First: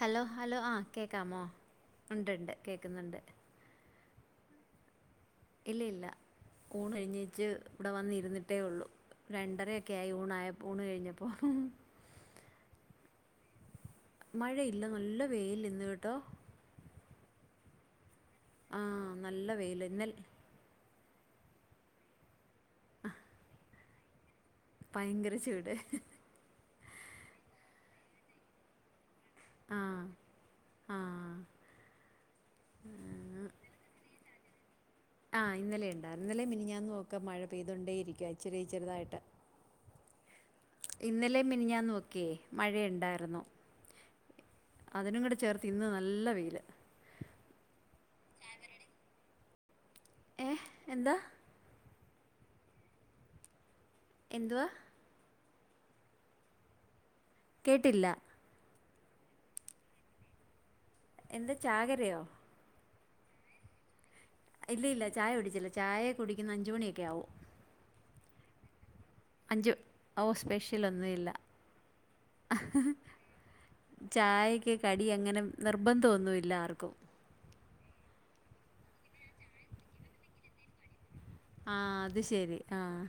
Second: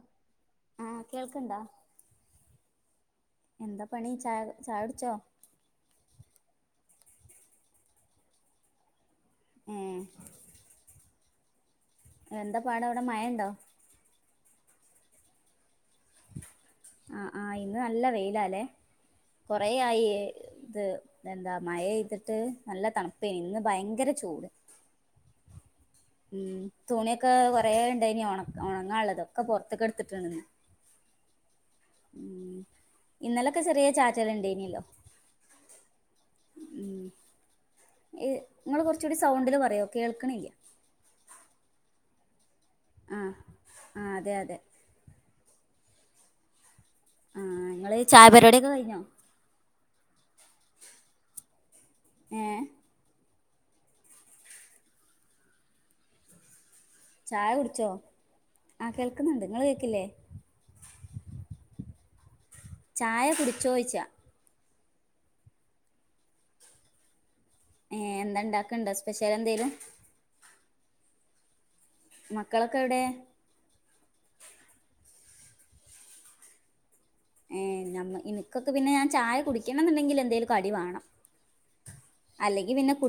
Hello hello ആഹ് കേക്കാമോ ഉണ്ട്ണ്ട് കേക്കുന്നുണ്ട് എന്താ പണി ചായ ചായുടിച്ചോ ഇല്ല ഇല്ല ഊണഴിഞ്ഞേച്ച് ഇവിടെ വന്നിരുന്നിട്ടേ ഒള്ളു രണ്ടരയൊക്കെ ഏഹ് ആയി ഊണായപ്പൊ ഊണ് കഴിഞ്ഞപ്പോ എന്താ പാട് അവടെ മയയുണ്ടോ മഴയില്ല നല്ല വെയിലിന്ന് കേട്ടോ ആഹ് ആഹ് ഇന്ന് നല്ല വെയിലാല്ലേ ആ നല്ല വെയിൽ കൊറേയായി ഇന്നലെ ഇത് എന്താ മഴഏയ്തിട്ട് നല്ല തണുപ്പേന് ഇന്ന് ഭയങ്കര ചൂട് ഭയങ്കര ചൂട് ഉം തുണിയൊക്കെ കൊറേ ഉണ്ടായിനി ഒണക്ക ഒണങ്ങാനുള്ളതൊക്കെ പുറത്തേക്കടുത്തിട്ടുണ്ട് ആഹ് ഇന്നലൊക്കെ ചെറിയ ചാറ്റലിണ്ടേനീലോ ആഹ് ഇന്നലെ ഇണ്ടാരുന്നു ഇന്നലേം മിനിഞ്ഞാന്നുവൊക്കെ മഴ പെയ്തോണ്ടേയിരിക്കാ ഇച്ചിരി ഇങ്ങള് കൊറച്ചൂടി ചെറുതായിട്ട് സൗണ്ടില് പറയോ കേൾക്കണില്ല ഇന്നലേം മിനിഞ്ഞാന്നുവൊക്കെയേ ആഹ് മഴയെണ്ടാരുന്നു ആഹ് അതെ അതെ അതിനും കൂടെ ചേർത്ത് ഇന്ന് നല്ല വെയിലാ ആഹ് ഇങ്ങള് ചായ പരിപാടിയൊക്കെ കയിഞ്ഞോ ഏഹ് എന്താ ഏഹ് എന്തുവാ ചായ കുടിച്ചോ കേട്ടില്ല ആഹ് കേൾക്കുന്നുണ്ട് നിങ്ങള് കേക്കില്ലേ എന്താ ചാകരയോ ചായ കുടിച്ചോയിച്ചയാ ഇല്ല ഇല്ല ചായ കുടിച്ചില്ല ചായ കുടിക്കുന്ന അഞ്ചുമണിയൊക്കെ ആവും ഏഹ് എന്താ ണ്ടാക്കണ്ടോ സ്പെഷ്യൽ എന്തേലും ഓഹ് സ്പെഷ്യലൊന്നു ഇല്ല മക്കളൊക്കെ എവിടെ ചായക്ക് കടി അങ്ങനെ നിർബന്ധം ഒന്നുവില്ല ആർക്കും ഏ ഞമ്മ എനിക്കൊക്കെ പിന്നെ ഞാൻ ചായ കുടിക്കണംന്ന്ണ്ടെങ്കിൽ എന്തേലും കടി വേണം ആഹ് അത് ശരി അല്ലെങ്കി പിന്നെ ആഹ്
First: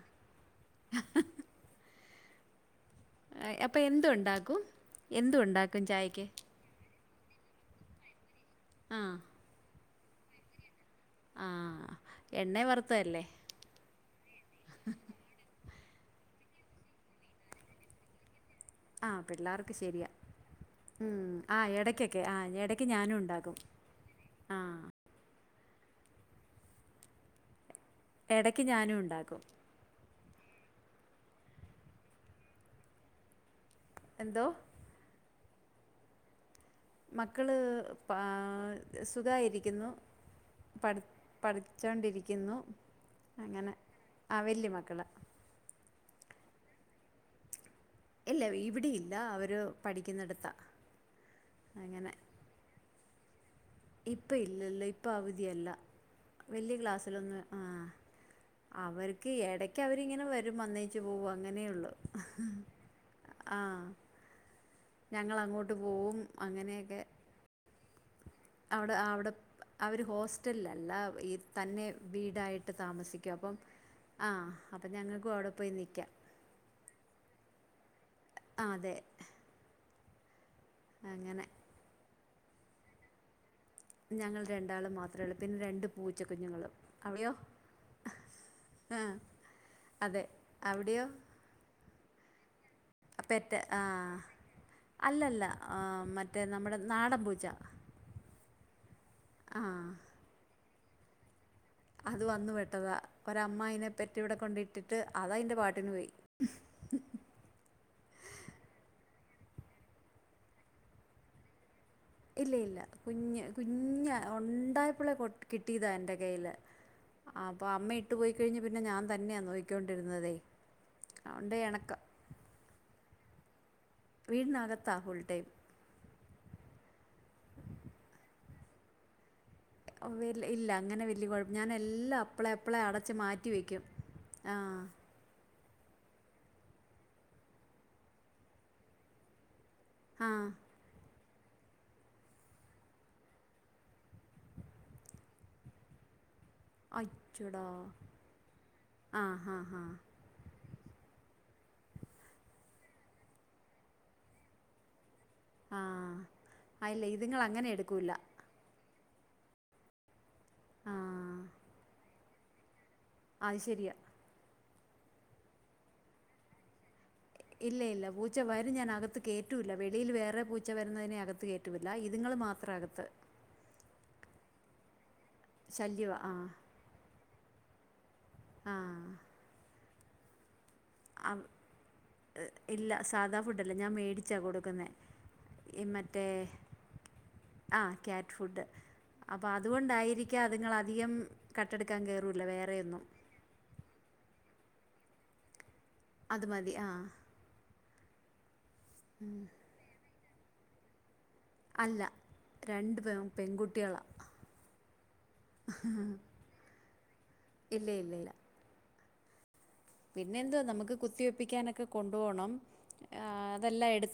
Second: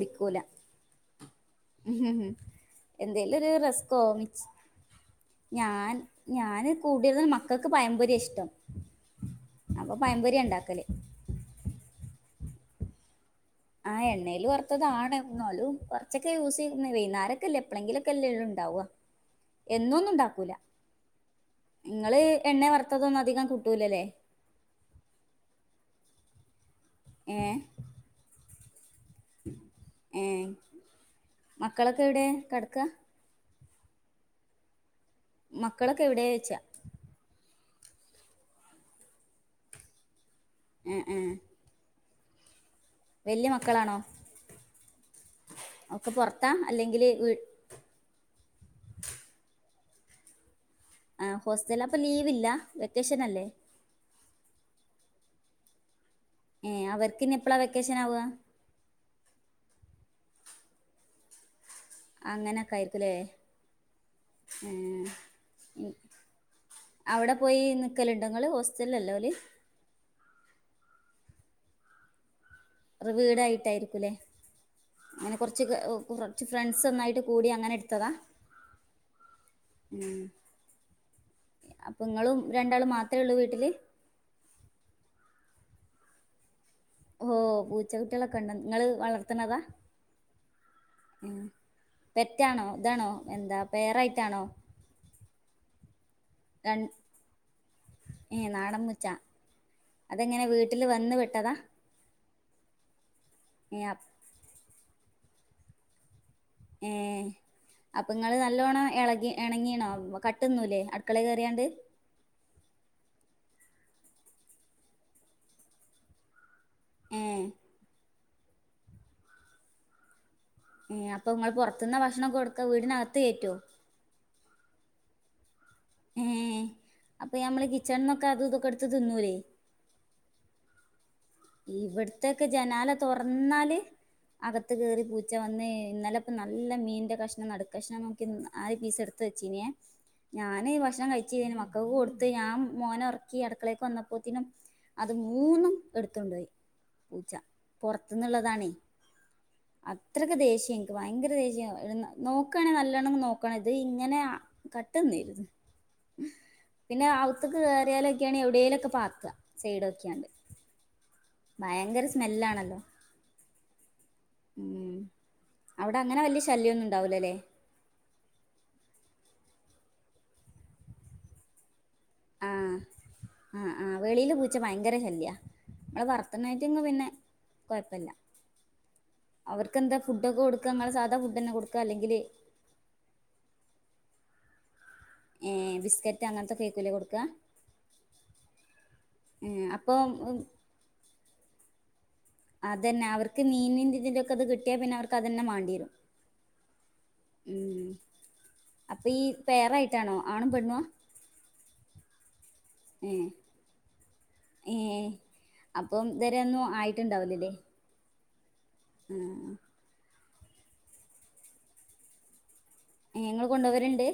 ഹ ഹ എന്തേലൊര് അപ്പോൾ റെസ്കൊ എന്തും മിച്ച് ഉണ്ടാക്കും എന്തും ഉണ്ടാക്കും ഞാൻ ചായക്ക് ഞാന് കൂടിയത് മക്കൾക്ക് പയംമ്പൊര്യ ഇഷ്ടം ആഹ് അപ്പൊ പയമ്പൊര്യ ണ്ടാക്കല് ആഹ് എണ്ണേ വറുത്തല്ലേ ആ എണ്ണൽറത്തതാണ് എന്നാലും കുറച്ചൊക്കെ യൂസ് ചെയ്യുന്ന വൈന്നരക്കല്ല എപ്പളെങ്കിലോക്കെല്ലെ ഉള്ളൂണ്ടാവ ആ പിള്ളേർക്ക് ശരിയാ ഉം ആ ഇങ്ങള് ഇടയ്ക്കൊക്കെ ആ എണ്ണ ഇടയ്ക്ക് ഞാനും വറുത്തതൊന്നും അധികം ഉണ്ടാക്കും കൂട്ടൂലല്ലേ ആഹ് ഏ എടക്ക് ഞാനും ഉണ്ടാക്കും ഏ മക്കളൊക്കെ എവിടെ കെടക്ക എന്തോ മക്കളൊക്കെ എവ്ടെയ്ച്ചാ മക്കള് പാ സുഖയിരിക്കുന്നു ഏ പട് ഏ പഠിച്ചോണ്ടിരിക്കുന്നു വല്യ അങ്ങനെ മക്കളാണോ ആ വല്യ മക്കളാ ഒക്കെ പൊറത്താ അല്ലെങ്കിൽ വി ഇല്ല ഇവിടെ ഇല്ല അവര് പഠിക്കുന്നടത്താ ആഹ് ഹോസ്റ്റല അപ്പൊ ലീവ്‌ല്ല വെക്കേഷനല്ലേ ഇപ്പ ഇല്ലല്ല ഇപ്പൊ അവധിയല്ല ഏ വലിയ അവർക്ക്നി ക്ലാസ്സിലൊന്നും എപ്പള ആ വെക്കേഷനവ അവർക്ക് ഇടയ്ക്ക് അവരിങ്ങനെ വരും വന്നേച്ചു പോകും അങ്ങനെയുള്ളു അങ്ങനൊക്കെ ആയിരിക്കുല്ലേ ഞങ്ങളഅങ്ങോട്ട് പോവും അങ്ങനെയൊക്കെ അവ്ടെ പോയി നിൽക്കലുണ്ടങ്ങൾ അവിടെ ആ അവിടെ അവര് ഹോസ്റ്റലല്ല ഈ തന്നെ വീടായി ർ വിടയിട്ടായിരിക്കുല്ലേ അപ്പം ഞങ്ങൾക്കും അങ്ങനെ അവിടെ കുറച്ച് പോയി നിൽക്കാം [unintelligible] ഫ്രണ്ട്സ് ഒന്നായിട്ട് കൂടി അങ്ങനെ എടു തദ ആഹ് അതെ ഉം അങ്ങനെ അപ്പം ഇങ്ങളും രണ്ടാളും മാത്ര ഉള്ളൂ വീട്ടിൽ ഞങ്ങൾ രണ്ടാള് മാത്ര ഉള്ളൂ പിന്നെ രണ്ട് പൂച്ചക്കുഞ്ഞുങ്ങളും ഓ അവിടെയോ പൂച്ചകുട്ടികളൊക്കെണ്ടൊ ഇങ്ങള് ആ വളർത്തണതാ അതെ അവിടെയോ പെറ്റാണോ ഇതാണോ എന്താ പെറ്റ് ആ പേറായിട്ടാണോ അല്ലല്ല ആ മ റ്റേ നമ്മടെ രൺ നാടൻപൂച്ച ഏ നാടൻ പൂച്ച ആഹ് അതെങ്ങനെ വീട്ടിൽ വന്ന് പെട്ടതാ അത് വന്നു പെട്ടതാ ഒര അമ്മ ഏ അയിനെ അപ് പെറ്റ് ഇവിടെ കൊണ്ട ഇട്ടിട്ട് അതാ അയിന്റെ പാട്ടിന് പോയി ഏ അപ്പൊ ഇങ്ങള് നല്ലോണം എളകി എണങ്ങീണോ കട്ട്ന്നൂലെ അടുക്കള കയറിയാണ്ട് ഇല്ല ഇല്ല കുഞ്ഞ് കുഞ്ഞഞ് ഉണ്ടായപ്പോളെ കൊ കിട്ടിയതാ എന്റെ കയ്യില് ഏ ആഹ് അപ്പൊ അമ്മ ഇട്ടു പോയിക്കഴിഞ്ഞ് പിന്നെ ഞാൻ തന്നെയാ നോയിക്കോണ്ടിരുന്നതെ ഏഹ് അപ്പൊ നിങ്ങൾ പുറത്തുന്ന് ഭക്ഷണം കൊടുക്ക വീടിനകത്ത് കയറ്റുവോ വീട്ടിനകത്താഫുൾടൈം ഏഹ് അപ്പൊ മ്മളെ കിച്ചണ്ന്നൊക്കെ അത്തൊക്കെടുത്ത് തിന്നൂല്ലേ ഇല്ല അങ്ങനെ വലിയ കുഴപ്പ ഞാനെല്ലാം ഇവിടത്തൊക്കെ അപ്പളെ അപ്പളെ ജനാല അടച്ച് മാറ്റിവയ്ക്കും ആഹ് ചച്ച വന്ന് ഇന്നലെ ഇപ്പ നല്ല മീന്റെ കഷ്ണം നടുഷ്ണം നമുക്ക് ആര് പീസ് എടുത്ത വെച്ചീനേ ആ ഞാന് ഈ ഭക്ഷണം കഴിച്ച മക്കൾ കൊടുത്ത് ഞാൻ മോന ഉറക്കി അടക്കളേക്ക് വന്നപ്പോത്തിനും അത് മൂന്നും എടു പൂച്ച അച്ചോടാ പുറത്തുന്നുള്ളതാണേ ആ ഹാ ഹാ ഇത്രൊക്കെ ദേഷ്യം എനിക്ക് ഭയങ്കര ദേഷ്യയ നോക്കുയാണെങ്ക നല്ലണ്ണം നോക്കണ ഇത് ഇങ്ങനെ കട്ടന്നരുന്നു ആ ആ ഇല്ല പിന്നെ ഇതുങ്ങൾ ഔത്ത്ക്ക് അങ്ങനെ എടുക്കില്ല കേറിയാലൊക്കെയാണ് എവിടേലൊക്കെ പാത്തുക ചെയ്ഡൊക്കെയുണ്ട് ആഹ് ഭയങ്കര സ്മെല്ലാണല്ലോ അത് ശരിയാ ഉം അവിടെ അങ്ങനെ വലിയ ശല്യംമൊന്നും ഉണ്ടാവൂലലേ ഇല്ല ഇല്ല പൂച്ച വരും, ഞാൻ അകത്ത് കയറ്റൂല്ല വെളിയിൽ വേറെ പൂച്ച വരുന്നതിനെ അകത്ത് കയറ്റും പറ്റില്ല ഇതുങ്ങൾ മാത്രം ആഹ് അകത്ത് ആഹ് ആഹ് വെളിയിൽ പൂച്ച ഭയങ്കര ശല്യാ നമ്മള് ശല്യമാണ് ആ വളർത്തുന്നേയിട്ട്ങ്ള് പിന്നെ കുഴപ്പമില്ല ആഹ് അവർക്ക് എന്താ ഫുഡൊക്കെ കൊടുക്ക നിങ്ങള്, സാധാ ഫുഡ് അവ- തന്നെ കൊടുക്കുക അല്ലെങ്കില് ഇല്ല സാധാ ഫുഡ് അല്ല ഞാൻ മേടിച്ചാണ് കൊടുക്കുന്നത്. ഏഹ് ബിസ്ക്കറ്റ് അങ്ങനത്തെ കേക്കല്ല കൊടുക്കുക. ആഹ് കേക്ക് ഫുഡ്, അപ്പൊ അതുകൊണ്ടായിരിക്കാം അതുങ്ങള് അധികം കട്ടെടുക്കാൻ കയറില്ല, വേറെയൊന്നും അതന്നെ അവർക്ക് മീനീന്റെ ഇതൊക്കെ അത് കിട്ടിയാൽ പിന്നെ അവർക്കു അതന്നെ വേണ്ടി വരും. അത് മതി ആഹ് ഉം അപ്പൊ ഈ പേറായിട്ടാണോ ആണും പെണ്ണും ആഹ് അല്ല രണ്ട് പേരും പെൺകുട്ടികളാണ് ഏഹ് അപ്പം ഇതുവരെ ഒന്നും ആയിട്ടുണ്ടാവില്ലല്ലേ ഇല്ല ഇല്ല ഇല്ല ഉം ഉം പിന്നെ എന്തോ നമുക്ക് കുത്തിവെപ്പിക്കാനൊക്കെ കൊണ്ടുപോകണം. നിങ്ങൾ കൊണ്ടുപോവരണ്ട്.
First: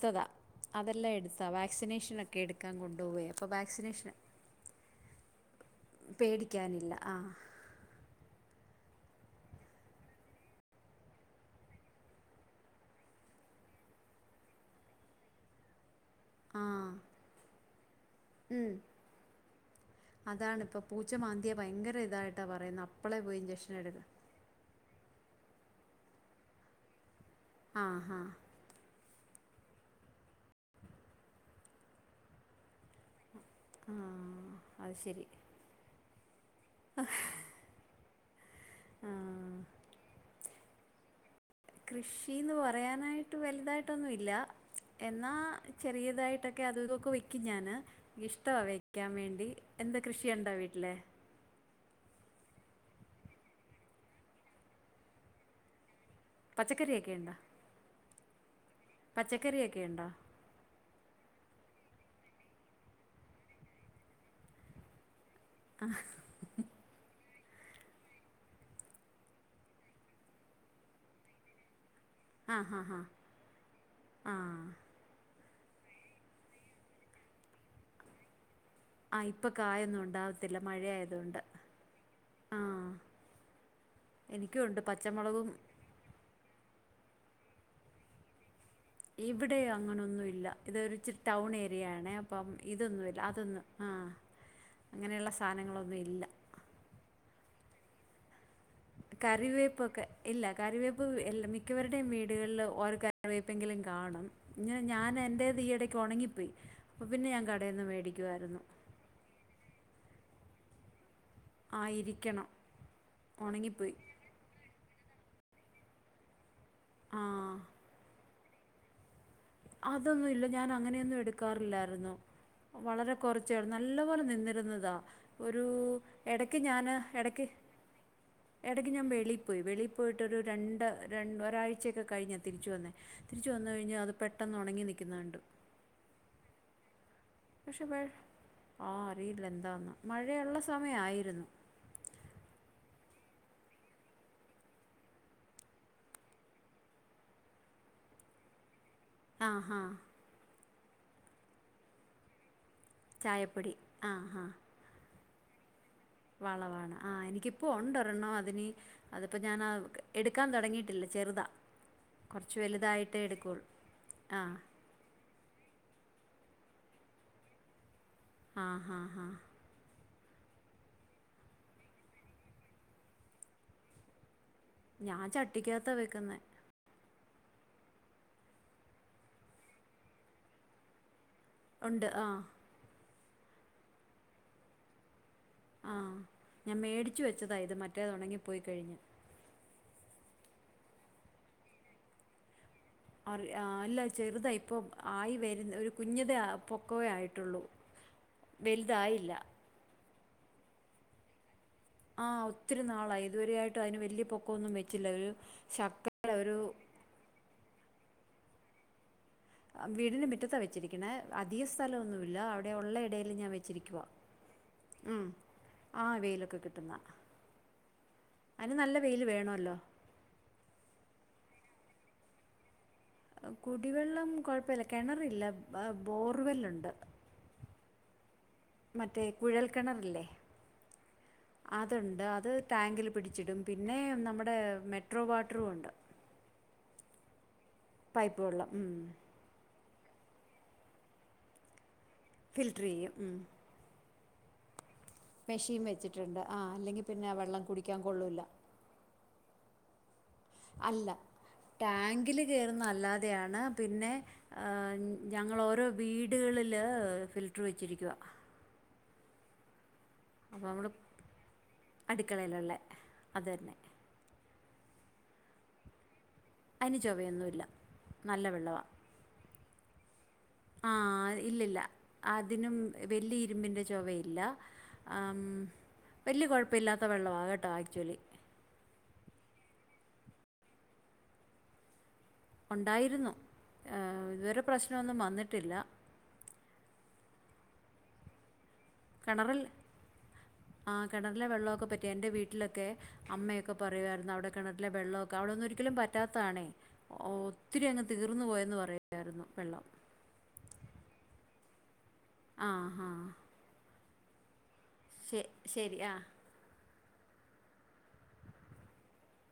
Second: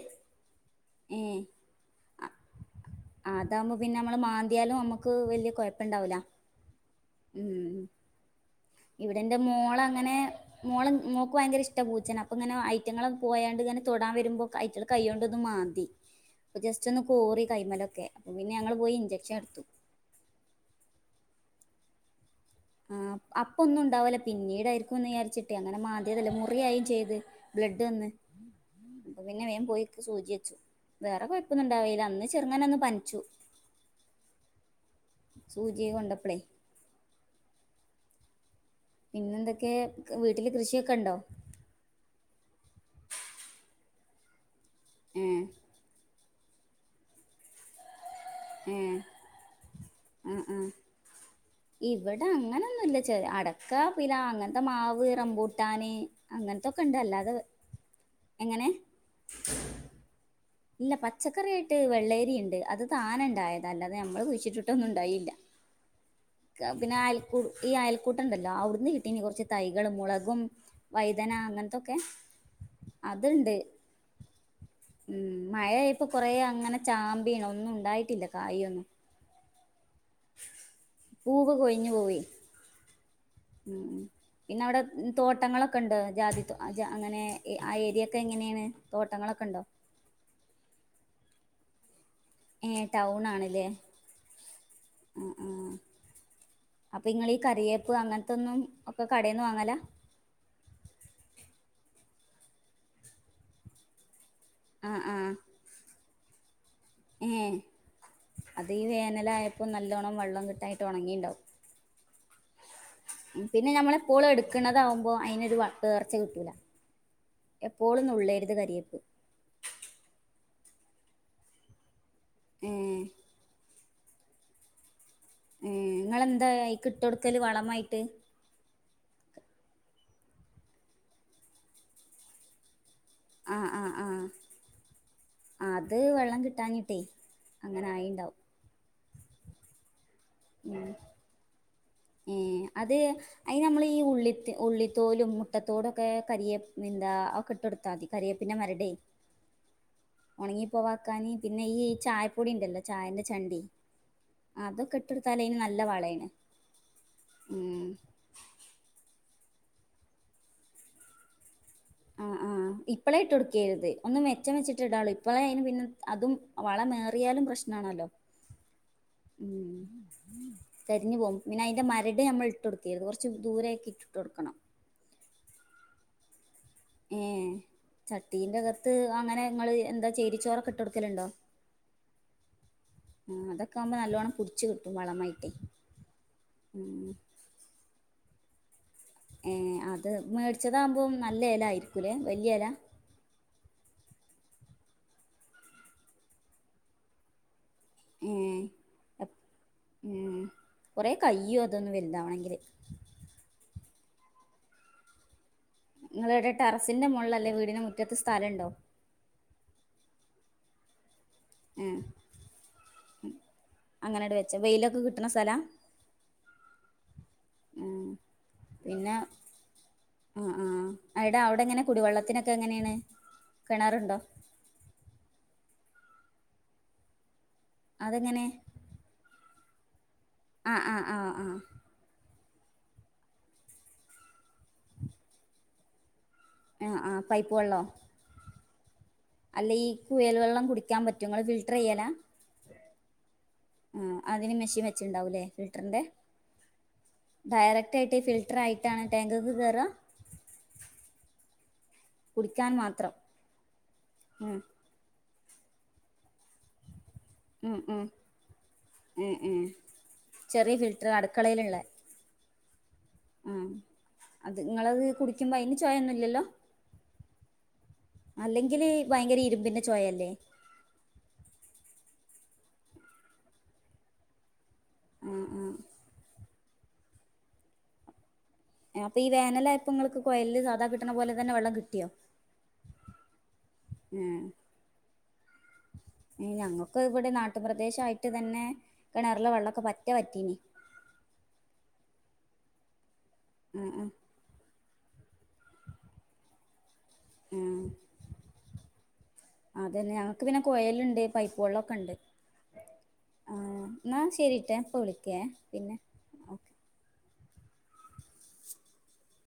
അതെല്ലാം ഏഹ് എടുത്താ വാക്സിനേഷനൊക്കെ എടുക്കാൻ കൊണ്ടുപോയി അപ്പോൾ അതാകുമ്പോ പിന്നെ വാക്സിനേഷൻ നമ്മളെ മാന്തിയാലും നമ്മുക്ക് വലിയ കുഴപ്പ മുണ്ടാവുല്ല പേടിക്കാനില്ല ആ ഇവിടെ എന്റെ മോളങ്ങനെ മോള്, മോൾക്ക് ഭയങ്കര ഇഷ്ട പൂച്ചേന അപ്പൊ ഇങ്ങനെ ഐറ്റ്ങ്ങൾ പോയാണ്ട് ഇങ്ങനെ തൊടാൻ വരുമ്പോൾ ഐറ്റ്ങ്ങൾ കൈയും കൊണ്ട് ഒന്ന് മാന്തി. ആ ജസ്റ്റ് ഒന്ന് പോറി കൈ്മലൊക്കെ അപ്പൊ പിന്നെ ഞങ്ങൾ പോയി ഇഞ്ചെക്ഷൻ എടുത്തു. അതാണ് ഇപ്പം, പൂച്ച മാന്തിയ ഭയങ്കര ഇതായിട്ടാ പറയുന്നത് അപ്പളെ പോയി ഇഞ്ചക്ഷൻ എടുക്കാൻ പിന്നീടായിരിക്കും എന്ന് വിചാരിച്ചിട്ടെ, അങ്ങനെ മാന്തിയതല്ലേ മുറിയായും ചെയ്ത് ബ്ലഡ് ആ വന്ന് ഹാ അപ്പൊ പിന്നെ വേഗം പോയി സൂചി വെച്ചു വേറെ കുഴപ്പമൊന്നും ഉണ്ടായില്ല അന്ന് ചെറുങ്ങനെ ഒന്ന് പനിച്ചു. ആഹ് അത് ശരി സൂചിയെ കണ്ടപ്പളേ ഹ് ഹ് പിന്നെന്തൊക്കെ, വീട്ടില് കൃഷിയൊക്കെണ്ടോ? കൃഷീന്ന് പറയാനായിട്ട് വലുതായിട്ടൊന്നുംല്ല എന്നാ ഏഹ് ചെറിയതായിട്ടൊക്കെ അതും ഇതൊക്കെ വെക്കും ഞാന്. ഇഷ്ടവാ ഏഹ് വെക്കാൻ വേണ്ടി എന്താ കൃഷിയുണ്ടോ വീട്ടില്? ഇവടെ അങ്ങനൊന്നുല്ല. ചെല, അടക്കാ, പിലാവ് അങ്ങനത്തെ മാവ്, റംബൂട്ടാന് അങ്ങനത്തൊക്കെണ്ട്, പച്ചക്കറിയൊക്കെ അല്ലാതെ എങ്ങനെ? പച്ചക്കറിയൊക്കെയുണ്ടോ? ഇല്ല പച്ചക്കറിയായിട്ട് വെള്ളേരിണ്ട് അത് താനെണ്ടായതാ, അല്ലാതെ ഞമ്മള് കുഴിച്ചിട്ടിട്ടൊന്നുണ്ടായില്ല. ആഹ് പിന്നെ അയൽക്കൂ, ഈ അയൽക്കൂട്ടണ്ടല്ലോ അവിടുന്ന് കിട്ടീനി കൊറച്ച് തൈകള് മുളകും വഴുതന, അങ്ങനത്തൊക്കെ ആഹ് ഹാ ഹാ അത്ണ്ട് ആഹ് ഉം മഴയായപ്പോ കൊറേ അങ്ങനെ ചാമ്പീണ് ഒന്നുംണ്ടായിട്ടില്ല കായിയൊന്നും ആ ഇപ്പൊ കായൊന്നും ഉണ്ടാവത്തില്ല മഴ ആയതുകൊണ്ട്. പൂവ് കൊഴിഞ്ഞു പോവേ ആഹ് ഉം പിന്നവിടെ തോട്ടങ്ങളൊക്കെ ണ്ടോ? ജാതി തോ അങ്ങനെ ആ ഏരിയൊക്കെ എങ്ങനെയാണ്? തോട്ടങ്ങളൊക്കെ ഇവിടെ ഉണ്ടോ അങ്ങനൊന്നുവില്ല ഇതൊരുച്ചിരി ടൗണേരിയ ആണേ അപ്പം ഏ ഇതൊന്നുവില്ല ടൗൺ ആണല്ലേ അതൊന്നും ആ അങ്ങനെയുള്ള സാധനങ്ങളൊന്നുവില്ല അപ്പൊ ഇങ്ങളീ കറിവേപ്പ് അങ്ങനത്തൊന്നും കടയിൽന്ന് വാങ്ങല കറിവേപ്പൊക്കെ ഇല്ല കറിവേപ്പ് എല്ല മിക്കവരുടെയും വീടുകളില് ഓരോ കറിവേപ്പെങ്കിലും കാണും ങ്ങനെ ആ ഞാനെന്റേത് ഈയെടക്ക് ഒണങ്ങിപ്പോയി ഏഹ് അത് ഈ വേനലായപ്പോ നല്ലോണം വെള്ളം കിട്ടായിട്ട് ഒണങ്ങിണ്ടാവും ആയിരിക്കണം പിന്നെ നമ്മളെപ്പോളും എട്ക്ക്ണ്താവുമ്പോ അയിനൊരു പേർച്ച കിട്ടൂല ആ എപ്പോളും നുള്ളരുത് കരിയേപ്പ് അതൊന്നും ഇല്ല ഞാനങ്ങനെയൊന്നും എടുക്കാറില്ലായിരുന്നു ഏ വളരെ കൊറച്ചായി നല്ല പോലെ നിന്നിരുന്നതാ ഒരു ഏ നിങ്ങളെന്താ എടക്ക് അയിക്ക് ഞാന് ഇട്ട് കൊടുക്കല് എടക്ക് വളമായിട്ട് എടയ്ക്ക് ഞാൻ വെളിപ്പോയി വെളി പോയിട്ടൊരു രണ്ട് രണ്ട് ഒരാഴ്ചയൊക്കെ കഴിഞ്ഞാ തിരിച്ചു വന്നെ തിരിച്ചു ആ വന്നു ആ കഴിഞ്ഞാ ആ അത് പെട്ടെന്ന് ഉണങ്ങി നിക്കുന്നെ കണ്ടു അത് വെള്ളം കിട്ടാഞിട്ടേ പക്ഷെ വെ ആ അറിയില്ല എന്താന്ന് മഴയുള്ള സമയായിരുന്നു ഏഹ് അത് അയിനമ്മളീ ഈ ഉള്ളി ഉള്ളിത്തോലും, മുട്ടത്തോടൊക്കെ, കരിയേ അഹൊക്കെ ഇട്ടൊടു ത്താതി കരിയേപ്പിന്റെ മരടേ ആഹ് ഹാ ഉണങ്ങി പോവാക്കാന് പിന്നെ ഈ ചായപ്പൊടിണ്ടല്ലോ? ചായന്റെ ചണ്ടി ചായപ്പൊടി ആ ഹാ അതൊക്കെ ഇട്ട ട്ടുത്താലയിന് നല്ല വളേണ് വളവാണ് ആ എനിക്കിപ്പോ ഒണ്ടൊരെണ്ണം അതിന് അതി പ്പൊ ഞാനാ എടുക്കാൻ തൊടങ്ങിയിട്ടില്ല ചെറുതാ ആഹ് കൊറച്ച് ആഹ് വലുതായിട്ടേ ഇപ്പളെയിട്ട് എടുക്കുള്ളൂ കൊടുക്കരുത് ഒന്ന് ആ മെച്ചം വെച്ചിട്ട ടാള്ളു ഇപ്പളെ അയിന് പിന്നെ അതും വളമേറിയാലും പ്രശ്നാണല്ലോ? ആഹ് ഹാ ഹാ ഉം തരിഞ്ഞു പോകും പിന്നെ അതിൻന്റെ മരട് നഞമ്മൾ ഇട്ട് കൊടുക്കരുത് കുറച്ച് ദൂരൊക്കെ ഇട്ടിട്ട് കൊടുക്കണം ഞാൻ ചട്ടിക്കാത്താ വെക്കുന്ന ഏ ചട്ടീന്റെ അകത്ത് അങ്ങനെ നിങ്ങള് എന്താ ചരിച്ചോറൊക്കെ ഇട്ട് കൊടുക്കലുണ്ടോ ഉണ്ട് ആഹ് ആഹ് അതൊക്കെ ആമ്പോ നല്ലവണ്ണം പിടിച്ച് കിട്ടും വളമായിട്ട് ആഹ് ഞാൻ മേടിച്ച് വെച്ചതാണ് ഇത് മറ്റേത് ഒണങ്ങിപ്പോയി കഴിഞ്ഞ് അത് മേടിച്ചതാകുമ്പോം നല്ല ഇല ആയിരിക്കല്ലേ വലിയ ഇല അറി അല്ല ചെറുതാ ഇപ്പൾ ആയി വരുന്ന ഒരു കുഞ്ഞതെ പൊക്കവേ ആയിട്ടുള്ളൂ ഏഹ് വലുതായില്ല ഉം കൊറെ കയ്യോ അതൊന്നും വലുതാവണെങ്കില് നള ഇതുവരെയായിട്ട് അതിന് വലിയ പൊക്കം ഒന്നും വെച്ചില്ല ഒരു ശക്കയുടെ നിങ്ങളവിടെ ഒരു ടെറസിൻ്റെ മുകളിൽല്ലേ വീടിന് മുറ്റത്ത് സ്ഥലംഉണ്ടോ വീടിന് മുറ്റത്ത വെച്ചിരിക്കണ അധിക ഏഹ് സ്ഥലംഒന്നുമില്ല അവിടെ ഉള്ള ഇടയിൽ ഞാൻ വെച്ചിരിക്കുവ അങ്ങനെട് വെച്ച വെയിലൊക്കെ ഉം കിട്ടണ സ്ഥലാ ആ വെയിലൊക്കെ കിട്ടുന്ന ഉം അതിന് നല്ല വെയിൽ വേണമല്ലോ ആ ആഹ് അയിട അവിടെ എങ്ങനെ കുടിവെള്ളത്തിനൊക്കെ എങ്ങനെയാണ് കിണറുണ്ടോ കുടിവെള്ളം കുഴപ്പമില്ല കിണറില്ല ബോർവെല്ലുണ്ട് അതെങ്ങനെ മറ്റേ കുഴൽ കിണറില്ലേ ആഹ് ആഹ്ആ ഹ്ആഹ് അതുണ്ട് അത് ടാങ്കിൽ പിടിച്ചിടും പിന്നെ നമ്മുടെ മെട്രോ വാട്ടറും ഉണ്ട് ആഹ് ആഹ് പൈപ്പ് വെള്ളോ പൈപ്പ് വെള്ളം ഉം അല്ല ഈ കുയൽ വെള്ളം കുടിക്കാൻ പറ്റങ്ങള് ഫിൽട്ടർ ചെയ്യലാ ഫിൽറ്റർ ചെയ്യും ഉ ആഹ് അതിന് മെഷീൻ വെച്ചുണ്ടാവൂല്ലേ മെഷീൻ ഫിൽട്ടറിന്റെ വെച്ചിട്ടുണ്ട് ആ അല്ലെങ്കിൽ പിന്നെ ആ വെള്ളം ഡയറക്റ്റ് കുടിക്കാൻ ആയിട്ട് കൊള്ളൂല്ല ഫിൽറ്റർ ആയി കേട്ടാണ് ടാങ്കക്ക് കേറ അല്ല ടാങ്കിൽ കുടിക്കാൻ കേറുന്ന മാത്രം അല്ലാതെയാണ് പിന്നെ ഉം ഞങ്ങളോരോ വീടുകളില് ഫിൽ മ മ മ ചെറിയ ഫിൽറ്റർ അടുക്കളയില ഉള്ള അടുക്കളയിലള്ളേ അത് നിങ്ങളത് കുടിക്കുമ്പോ അതിന് ചോയൊന്നുമില്ലല്ലോ അയിന് ചൊവയൊന്നു ഇല്ല നല്ല വെള്ളവ അല്ലെങ്കില് ഭയങ്കര ഇരുമ്പിന്റെ ചോയ അല്ലേ ആഹ് ഇല്ലില്ല അതിനും വലിയ ഇരുമ്പിൻ്ന്റെ ചവയില്ല ആ ആം ആ വലിയ കുഴപ്പമില്ലാത്ത വെള്ള വകേട്ടോ ആക്ച്വലി അപ്പൊ ഈ വേനലായ പ്പൊങ്ങൾക്ക് കൊയലിൽ സാധാ കിട്ടണ പോലെന്നെ വെള്ളം കിട്ടിയോ ഉണ്ടായിരുന്നു ഉം ഇതുവരെ പ്രശ്നമൊന്നും വന്നിട്ടില്ല ഞങ്ങൾക്ക് ഇവിടെ നാട്ടുപ്രദേശ ആയിട്ട് തന്നെ കിണറിലെ വെള്ളമൊക്കെ പറ്റാ പറ്റീന ആഹ് കിണറിലെ വെള്ളമൊക്കെ പറ്റി എന്റെ വീട്ടിലൊക്കെ അമ്മയൊക്കെ ആ ആ പറയുമായിരുന്നു അവിടെ കിണട്ടിലെ വെള്ളമൊക്കെ അവിടൊന്നും ഒരിക്കലും പറ്റാത്തതണേ ഉം ഒത്തിരി അങ്ങ് തീർന്നു പോയെന്ന് പറയായിരുന്നു വെള്ളം നക്ക് പിന്നെ കോയലുണ്ട് പൈപ്പ് വെള്ളം ഒക്കെ ഉണ്ട് ആഹഹ ആഹ് ന്നാ ശരിട്ട ഞാൻഇപ്പ വിളിക്ക ശെ ശരി ആഹ്.